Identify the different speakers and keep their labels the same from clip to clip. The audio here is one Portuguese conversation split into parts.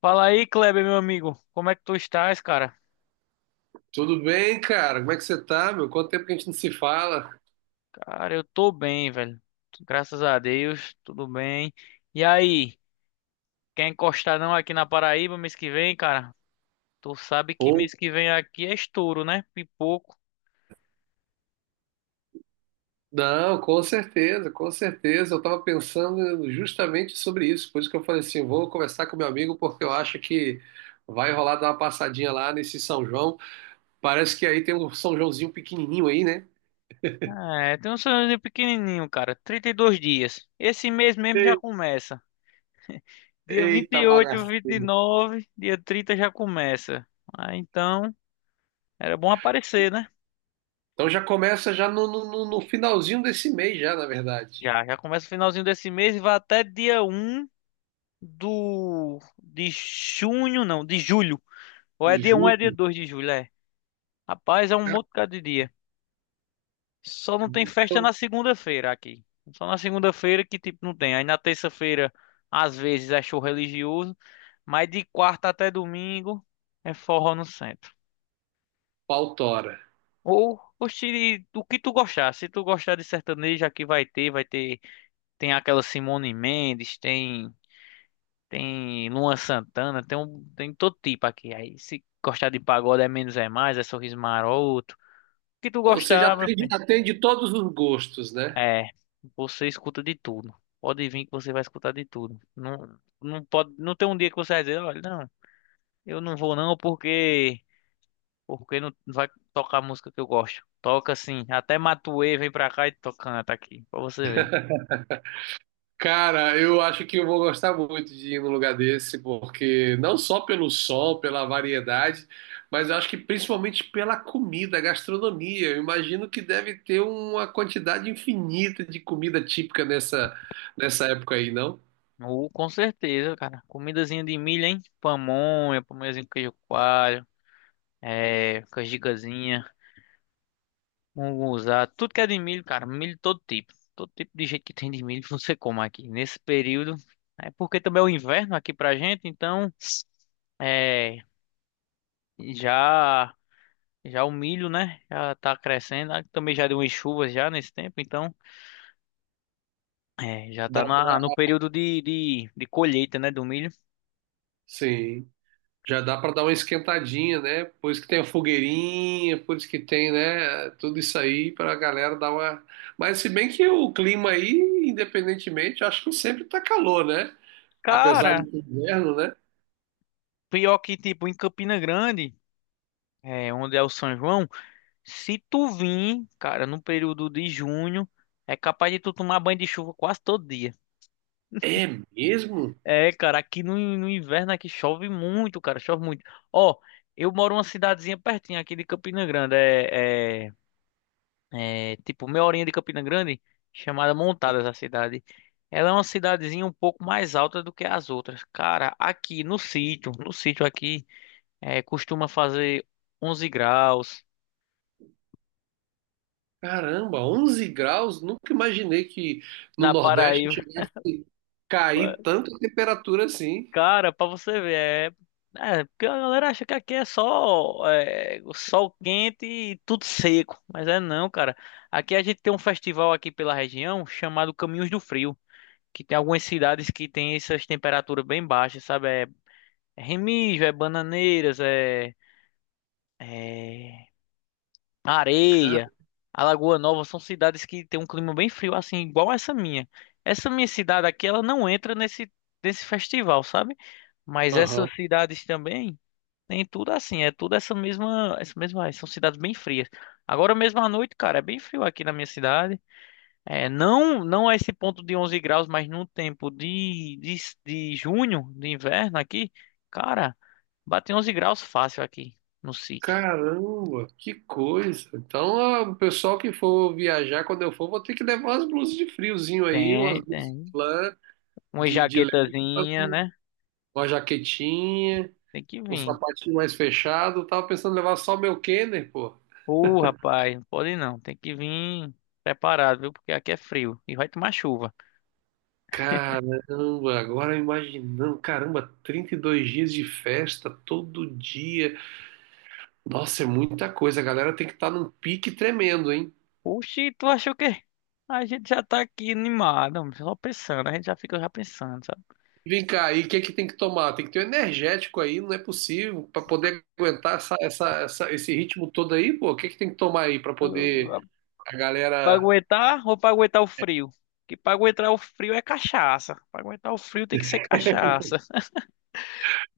Speaker 1: Fala aí, Kleber, meu amigo. Como é que tu estás, cara?
Speaker 2: Tudo bem, cara? Como é que você tá, meu? Quanto tempo que a gente não se fala?
Speaker 1: Cara, eu tô bem, velho. Graças a Deus, tudo bem. E aí, quer encostar não aqui na Paraíba mês que vem, cara? Tu sabe que
Speaker 2: Ou
Speaker 1: mês que vem aqui é estouro, né? Pipoco.
Speaker 2: não, com certeza, com certeza. Eu tava pensando justamente sobre isso, por isso que eu falei assim, vou conversar com meu amigo porque eu acho que vai rolar dar uma passadinha lá nesse São João. Parece que aí tem um São Joãozinho pequenininho aí, né?
Speaker 1: É, tem um sonhozinho pequenininho, cara. 32 dias. Esse mês mesmo já
Speaker 2: E-
Speaker 1: começa. Dia vinte
Speaker 2: Eita
Speaker 1: e
Speaker 2: bagaceiro.
Speaker 1: 29, dia 30 já começa. Ah, então, era bom aparecer, né?
Speaker 2: Então já começa já no finalzinho desse mês já, na verdade.
Speaker 1: Já, já começa o finalzinho desse mês e vai até dia um. Do de junho, não, de julho. Ou é
Speaker 2: De
Speaker 1: dia 1, é dia
Speaker 2: julho,
Speaker 1: 2 de julho, é. Rapaz, é um
Speaker 2: já,
Speaker 1: monte de dia. Só não tem festa
Speaker 2: julho,
Speaker 1: na segunda-feira aqui. Só na segunda-feira que tipo não tem. Aí na terça-feira às vezes é show religioso, mas de quarta até domingo é forró no centro.
Speaker 2: pautora.
Speaker 1: Ou oxe, o que tu gostar. Se tu gostar de sertanejo, aqui vai ter, tem aquela Simone Mendes, tem Luan Santana, tem um, tem todo tipo aqui. Aí se gostar de pagode é menos é mais, é sorriso maroto. O que tu
Speaker 2: Ou seja,
Speaker 1: gostar, meu
Speaker 2: atende,
Speaker 1: filho?
Speaker 2: atende todos os gostos, né?
Speaker 1: É, você escuta de tudo. Pode vir que você vai escutar de tudo. Não, não pode, não tem um dia que você vai dizer, olha, não, eu não vou não porque não vai tocar a música que eu gosto. Toca assim, até Matuê vem pra cá e canta aqui, pra você ver.
Speaker 2: Cara, eu acho que eu vou gostar muito de ir num lugar desse, porque não só pelo sol, pela variedade, mas eu acho que principalmente pela comida, gastronomia. Eu imagino que deve ter uma quantidade infinita de comida típica nessa época aí, não?
Speaker 1: Com certeza, cara. Comidazinha de milho, hein? Pamonha, pamonhazinho com queijo coalho. É, com as gigazinhas, munguzá, tudo que é de milho, cara, milho todo tipo. Todo tipo de jeito que tem de milho você come aqui. Nesse período, é porque também é o inverno aqui pra gente, então é, já já o milho, né, já tá crescendo. Ah, também já deu umas chuvas já nesse tempo, então é, já
Speaker 2: Dá
Speaker 1: tá na, no
Speaker 2: pra.
Speaker 1: período de colheita, né, do milho.
Speaker 2: Sim. Já dá para dar uma esquentadinha, né? Por isso que tem a fogueirinha, por isso que tem, né? Tudo isso aí para a galera dar uma. Mas se bem que o clima aí, independentemente, eu acho que sempre tá calor, né? Apesar
Speaker 1: Cara,
Speaker 2: de ser inverno, né?
Speaker 1: pior que tipo em Campina Grande, é, onde é o São João, se tu vir, cara, no período de junho, é capaz de tu tomar banho de chuva quase todo dia.
Speaker 2: É mesmo?
Speaker 1: É, cara, aqui no inverno aqui chove muito, cara, chove muito. Ó, eu moro numa cidadezinha pertinho aqui de Campina Grande, é tipo meia horinha de Campina Grande, chamada Montadas a cidade. Ela é uma cidadezinha um pouco mais alta do que as outras. Cara, aqui no sítio, no sítio aqui, é, costuma fazer 11 graus.
Speaker 2: Caramba, 11 graus? Nunca imaginei que no
Speaker 1: Na
Speaker 2: Nordeste
Speaker 1: Paraíba.
Speaker 2: chegasse a cair tanto a temperatura assim.
Speaker 1: Cara, pra você ver, porque a galera acha que aqui é só é, o sol quente e tudo seco, mas é não, cara. Aqui a gente tem um festival aqui pela região chamado Caminhos do Frio, que tem algumas cidades que tem essas temperaturas bem baixas, sabe? É, é Remígio, é Bananeiras, é, é
Speaker 2: Cara,
Speaker 1: Areia, Alagoa Nova, são cidades que tem um clima bem frio, assim, igual essa minha. Essa minha cidade aqui, ela não entra nesse festival, sabe? Mas essas
Speaker 2: aham.
Speaker 1: cidades também tem tudo assim, é tudo essa mesma, ah, são cidades bem frias. Agora mesmo à noite, cara, é bem frio aqui na minha cidade. É, não, não é esse ponto de 11 graus, mas no tempo de junho, de inverno aqui, cara, bate 11 graus fácil aqui no sítio.
Speaker 2: Caramba, que coisa. Então, ah, o pessoal que for viajar, quando eu for, vou ter que levar umas blusas de friozinho aí, umas
Speaker 1: Tem,
Speaker 2: blusas de
Speaker 1: tem.
Speaker 2: lã,
Speaker 1: Uma
Speaker 2: de leve,
Speaker 1: jaquetazinha, né?
Speaker 2: uma jaquetinha,
Speaker 1: Tem que
Speaker 2: um
Speaker 1: vir.
Speaker 2: sapatinho mais fechado. Eu tava pensando em levar só meu Kenner, pô.
Speaker 1: Ô, rapaz, não pode não, tem que vir preparado, viu? Porque aqui é frio e vai tomar chuva.
Speaker 2: Caramba, agora imaginando, caramba, 32 dias de festa todo dia. Nossa, é muita coisa. A galera tem que estar num pique tremendo, hein?
Speaker 1: Oxi, tu achou que a gente já tá aqui animado, homem, só pensando, a gente já fica já pensando, sabe?
Speaker 2: Vem cá, e o que é que tem que tomar? Tem que ter um energético aí, não é possível, para poder aguentar essa, essa, esse ritmo todo aí, pô. O que é que tem que tomar aí para
Speaker 1: Eu- ah,
Speaker 2: poder a
Speaker 1: Pra
Speaker 2: galera.
Speaker 1: aguentar ou pra aguentar o frio? Que pra aguentar o frio é cachaça. Pra aguentar o frio tem que ser cachaça.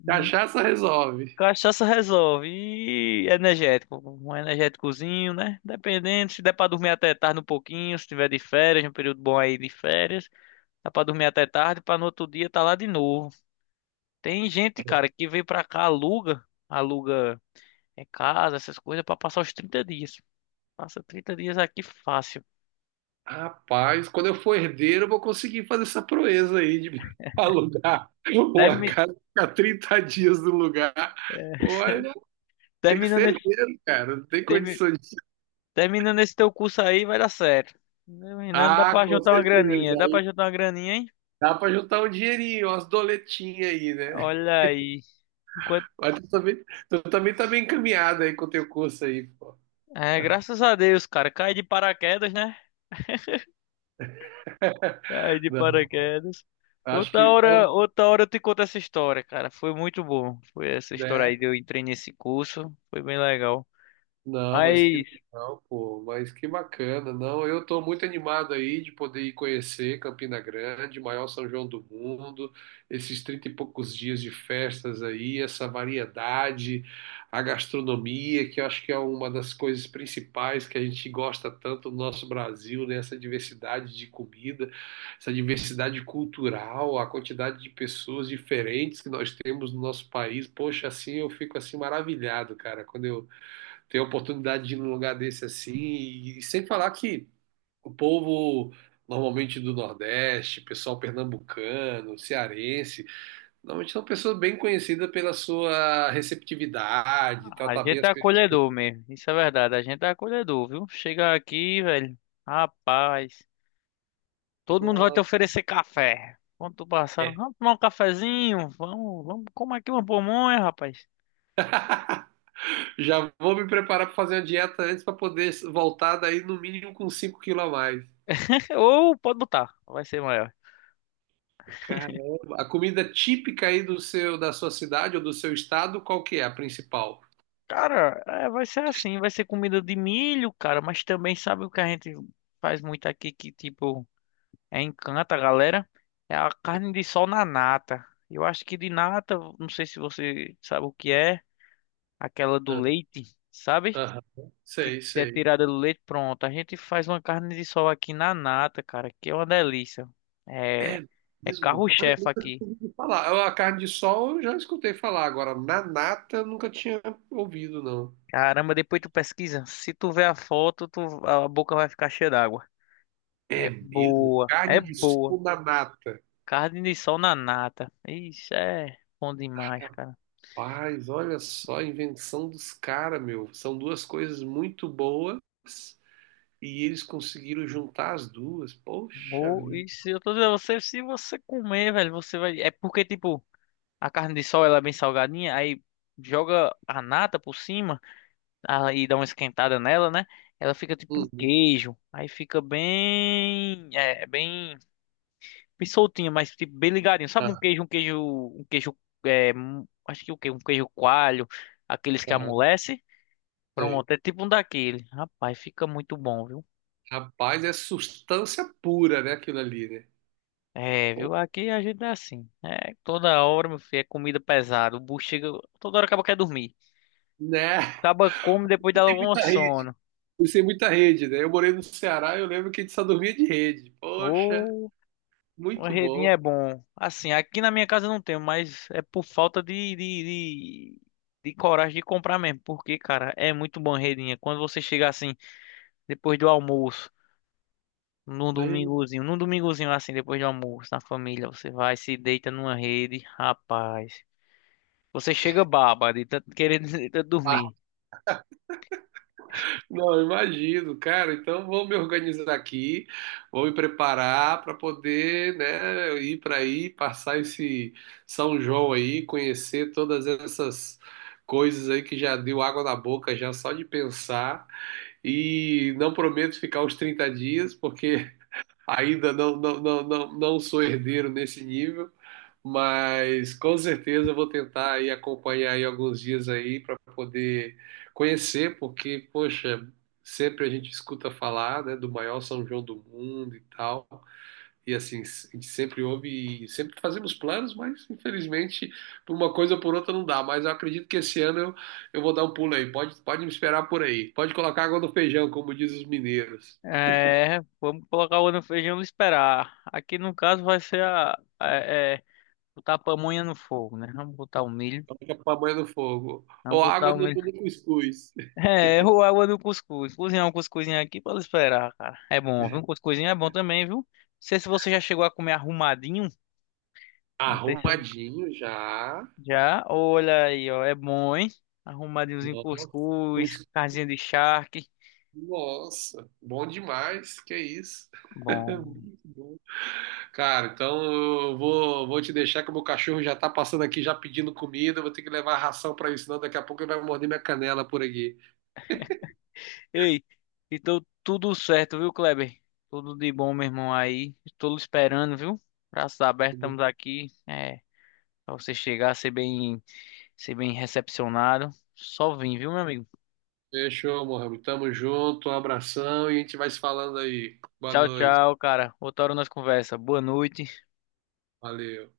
Speaker 1: Hum,
Speaker 2: Cachaça resolve.
Speaker 1: Cachaça resolve. E energético. Um energéticozinho, né? Dependendo, se der pra dormir até tarde um pouquinho, se tiver de férias, um período bom aí de férias, dá pra dormir até tarde, pra no outro dia tá lá de novo. Tem gente, cara, que vem pra cá, aluga em casa, essas coisas, pra passar os 30 dias. Passa 30 dias aqui fácil.
Speaker 2: Rapaz, quando eu for herdeiro, eu vou conseguir fazer essa proeza aí de alugar uma
Speaker 1: Termi-
Speaker 2: casa, ficar 30 dias no lugar. Olha, tem que
Speaker 1: terminando
Speaker 2: ser
Speaker 1: esse,
Speaker 2: herdeiro, cara, não tem
Speaker 1: termi-
Speaker 2: condições.
Speaker 1: terminando esse teu curso aí, vai dar certo. Terminando, dá
Speaker 2: Ah,
Speaker 1: pra
Speaker 2: com
Speaker 1: juntar uma
Speaker 2: certeza.
Speaker 1: graninha. Dá pra
Speaker 2: Aí
Speaker 1: juntar uma graninha, hein?
Speaker 2: dá para juntar um dinheirinho, umas doletinhas aí, né?
Speaker 1: Olha aí. Enquanto...
Speaker 2: Mas tu também tá bem encaminhado aí com o teu curso aí, pô.
Speaker 1: É, graças a Deus, cara. Cai de paraquedas, né? Cai de
Speaker 2: Não,
Speaker 1: paraquedas.
Speaker 2: acho que,
Speaker 1: Outra hora eu te conto essa história, cara. Foi muito bom. Foi essa história aí
Speaker 2: né?
Speaker 1: de eu entrei nesse curso. Foi bem legal.
Speaker 2: Não, mas que
Speaker 1: Mas
Speaker 2: legal, pô, mas que bacana. Não, eu tô muito animado aí de poder ir conhecer Campina Grande, maior São João do mundo, esses trinta e poucos dias de festas aí, essa variedade, a gastronomia, que eu acho que é uma das coisas principais que a gente gosta tanto no nosso Brasil, né? Essa diversidade de comida, essa diversidade cultural, a quantidade de pessoas diferentes que nós temos no nosso país. Poxa, assim eu fico assim maravilhado, cara, quando eu ter a oportunidade de ir num lugar desse assim, e sem falar que o povo normalmente do Nordeste, pessoal pernambucano, cearense, normalmente são pessoas bem conhecidas pela sua receptividade,
Speaker 1: a
Speaker 2: tratar bem
Speaker 1: gente
Speaker 2: as
Speaker 1: é
Speaker 2: pessoas.
Speaker 1: acolhedor mesmo, isso é verdade, a gente é acolhedor, viu? Chega aqui, velho, rapaz, todo mundo vai te
Speaker 2: Nossa,
Speaker 1: oferecer café. Quando tu passar,
Speaker 2: é.
Speaker 1: vamos tomar um cafezinho, vamos, vamos comer aqui uma pamonha, rapaz.
Speaker 2: Já vou me preparar para fazer uma dieta antes para poder voltar daí no mínimo com 5 quilos a mais.
Speaker 1: Ou pode botar, vai ser maior.
Speaker 2: Caramba, a comida típica aí da sua cidade ou do seu estado, qual que é a principal?
Speaker 1: Cara, é, vai ser assim, vai ser comida de milho, cara, mas também sabe o que a gente faz muito aqui que, tipo, é encanta a galera? É a carne de sol na nata. Eu acho que de nata, não sei se você sabe o que é. Aquela do
Speaker 2: Ah,
Speaker 1: leite, sabe?
Speaker 2: aham.
Speaker 1: Que
Speaker 2: Sei,
Speaker 1: é
Speaker 2: sei.
Speaker 1: tirada do leite, pronto. A gente faz uma carne de sol aqui na nata, cara, que é uma delícia. É,
Speaker 2: É
Speaker 1: é
Speaker 2: mesmo? Olha, eu
Speaker 1: carro-chefe
Speaker 2: nunca tinha
Speaker 1: aqui.
Speaker 2: ouvido falar. A carne de sol eu já escutei falar. Agora, na nata eu nunca tinha ouvido, não.
Speaker 1: Caramba, depois tu pesquisa. Se tu ver a foto, tu, a boca vai ficar cheia d'água.
Speaker 2: É
Speaker 1: É
Speaker 2: mesmo?
Speaker 1: boa, é
Speaker 2: Carne de
Speaker 1: boa.
Speaker 2: sol na nata.
Speaker 1: Carne de sol na nata. Isso é bom demais, cara.
Speaker 2: Paz, olha só a invenção dos caras, meu. São duas coisas muito boas e eles conseguiram juntar as duas. Poxa
Speaker 1: Vou,
Speaker 2: vida.
Speaker 1: isso, eu tô dizendo a você, se você comer, velho, você vai. É porque, tipo, a carne de sol ela é bem salgadinha, aí joga a nata por cima. Ah, e dá uma esquentada nela, né? Ela fica tipo um
Speaker 2: Uhum.
Speaker 1: queijo. Aí fica bem, é, bem, bem soltinha, mas tipo bem ligadinho. Sabe um
Speaker 2: Ah,
Speaker 1: queijo, um queijo, um queijo, é, acho que o quê? Um queijo coalho, aqueles que
Speaker 2: ah,
Speaker 1: amolece.
Speaker 2: sei.
Speaker 1: Pronto, é tipo um daquele. Rapaz, fica muito bom, viu?
Speaker 2: Rapaz, é substância pura, né, aquilo ali, né?
Speaker 1: É,
Speaker 2: Pô,
Speaker 1: viu? Aqui a gente é assim. É, toda hora, meu filho, é comida pesada. O bucho chega, toda hora acaba quer dormir.
Speaker 2: né?
Speaker 1: Acaba come depois dá logo um sono.
Speaker 2: Fui sem muita rede, né? Eu morei no Ceará, eu lembro que a gente só dormia de rede. Poxa,
Speaker 1: Ô, uma
Speaker 2: muito bom.
Speaker 1: redinha é bom. Assim, aqui na minha casa eu não tenho, mas é por falta de coragem de comprar mesmo. Porque, cara, é muito bom redinha. Quando você chega assim, depois do almoço,
Speaker 2: Né?
Speaker 1: num domingozinho assim, depois do almoço, na família, você vai, se deita numa rede, rapaz. Você chega baba de tanto querer de tanto
Speaker 2: Ah,
Speaker 1: dormir.
Speaker 2: não, eu imagino, cara. Então vou me organizar aqui, vou me preparar para poder, né, ir para aí, passar esse São João aí, conhecer todas essas coisas aí que já deu água na boca já só de pensar. E não prometo ficar os 30 dias, porque ainda não, não, não, não, não sou herdeiro nesse nível. Mas com certeza eu vou tentar aí acompanhar aí alguns dias aí para poder conhecer, porque, poxa, sempre a gente escuta falar, né, do maior São João do mundo e tal. E assim, a gente sempre ouve e sempre fazemos planos, mas infelizmente por uma coisa ou por outra não dá. Mas eu acredito que esse ano eu vou dar um pulo aí. Pode me esperar por aí. Pode colocar água no feijão, como diz os mineiros.
Speaker 1: É, vamos colocar o no feijão e esperar. Aqui no caso vai ser é, botar a pamonha no fogo, né? Vamos botar o milho.
Speaker 2: Coloca a pamonha no fogo.
Speaker 1: Vamos
Speaker 2: Ou
Speaker 1: botar
Speaker 2: água
Speaker 1: o
Speaker 2: no,
Speaker 1: milho
Speaker 2: no cuscuz.
Speaker 1: É, errou a água do cuscuz. Cozinhar um cuscuzinho aqui para esperar, cara. É bom, viu? Um cuscuzinho é bom também, viu? Não sei se você já chegou a comer arrumadinho. Não sei se
Speaker 2: Arrumadinho já.
Speaker 1: já. Olha aí, ó. É bom, hein? Arrumadinhozinho
Speaker 2: Nossa,
Speaker 1: cuscuz,
Speaker 2: pois-
Speaker 1: casinha de charque.
Speaker 2: nossa, bom demais, que isso.
Speaker 1: Bom.
Speaker 2: Muito bom. Cara, então eu vou te deixar que o meu cachorro já tá passando aqui, já pedindo comida, eu vou ter que levar a ração pra ele, senão daqui a pouco ele vai morder minha canela por aqui.
Speaker 1: Ei, então tudo certo, viu, Kleber? Tudo de bom, meu irmão, aí. Estou esperando, viu? Braços abertos, estamos aqui. É, pra você chegar, ser bem recepcionado. Só vim, viu, meu amigo?
Speaker 2: Fechou, Mohamed. Tamo junto, um abração e a gente vai se falando aí. Boa
Speaker 1: Tchau,
Speaker 2: noite.
Speaker 1: tchau, cara. Outra hora nós conversa. Boa noite.
Speaker 2: Valeu.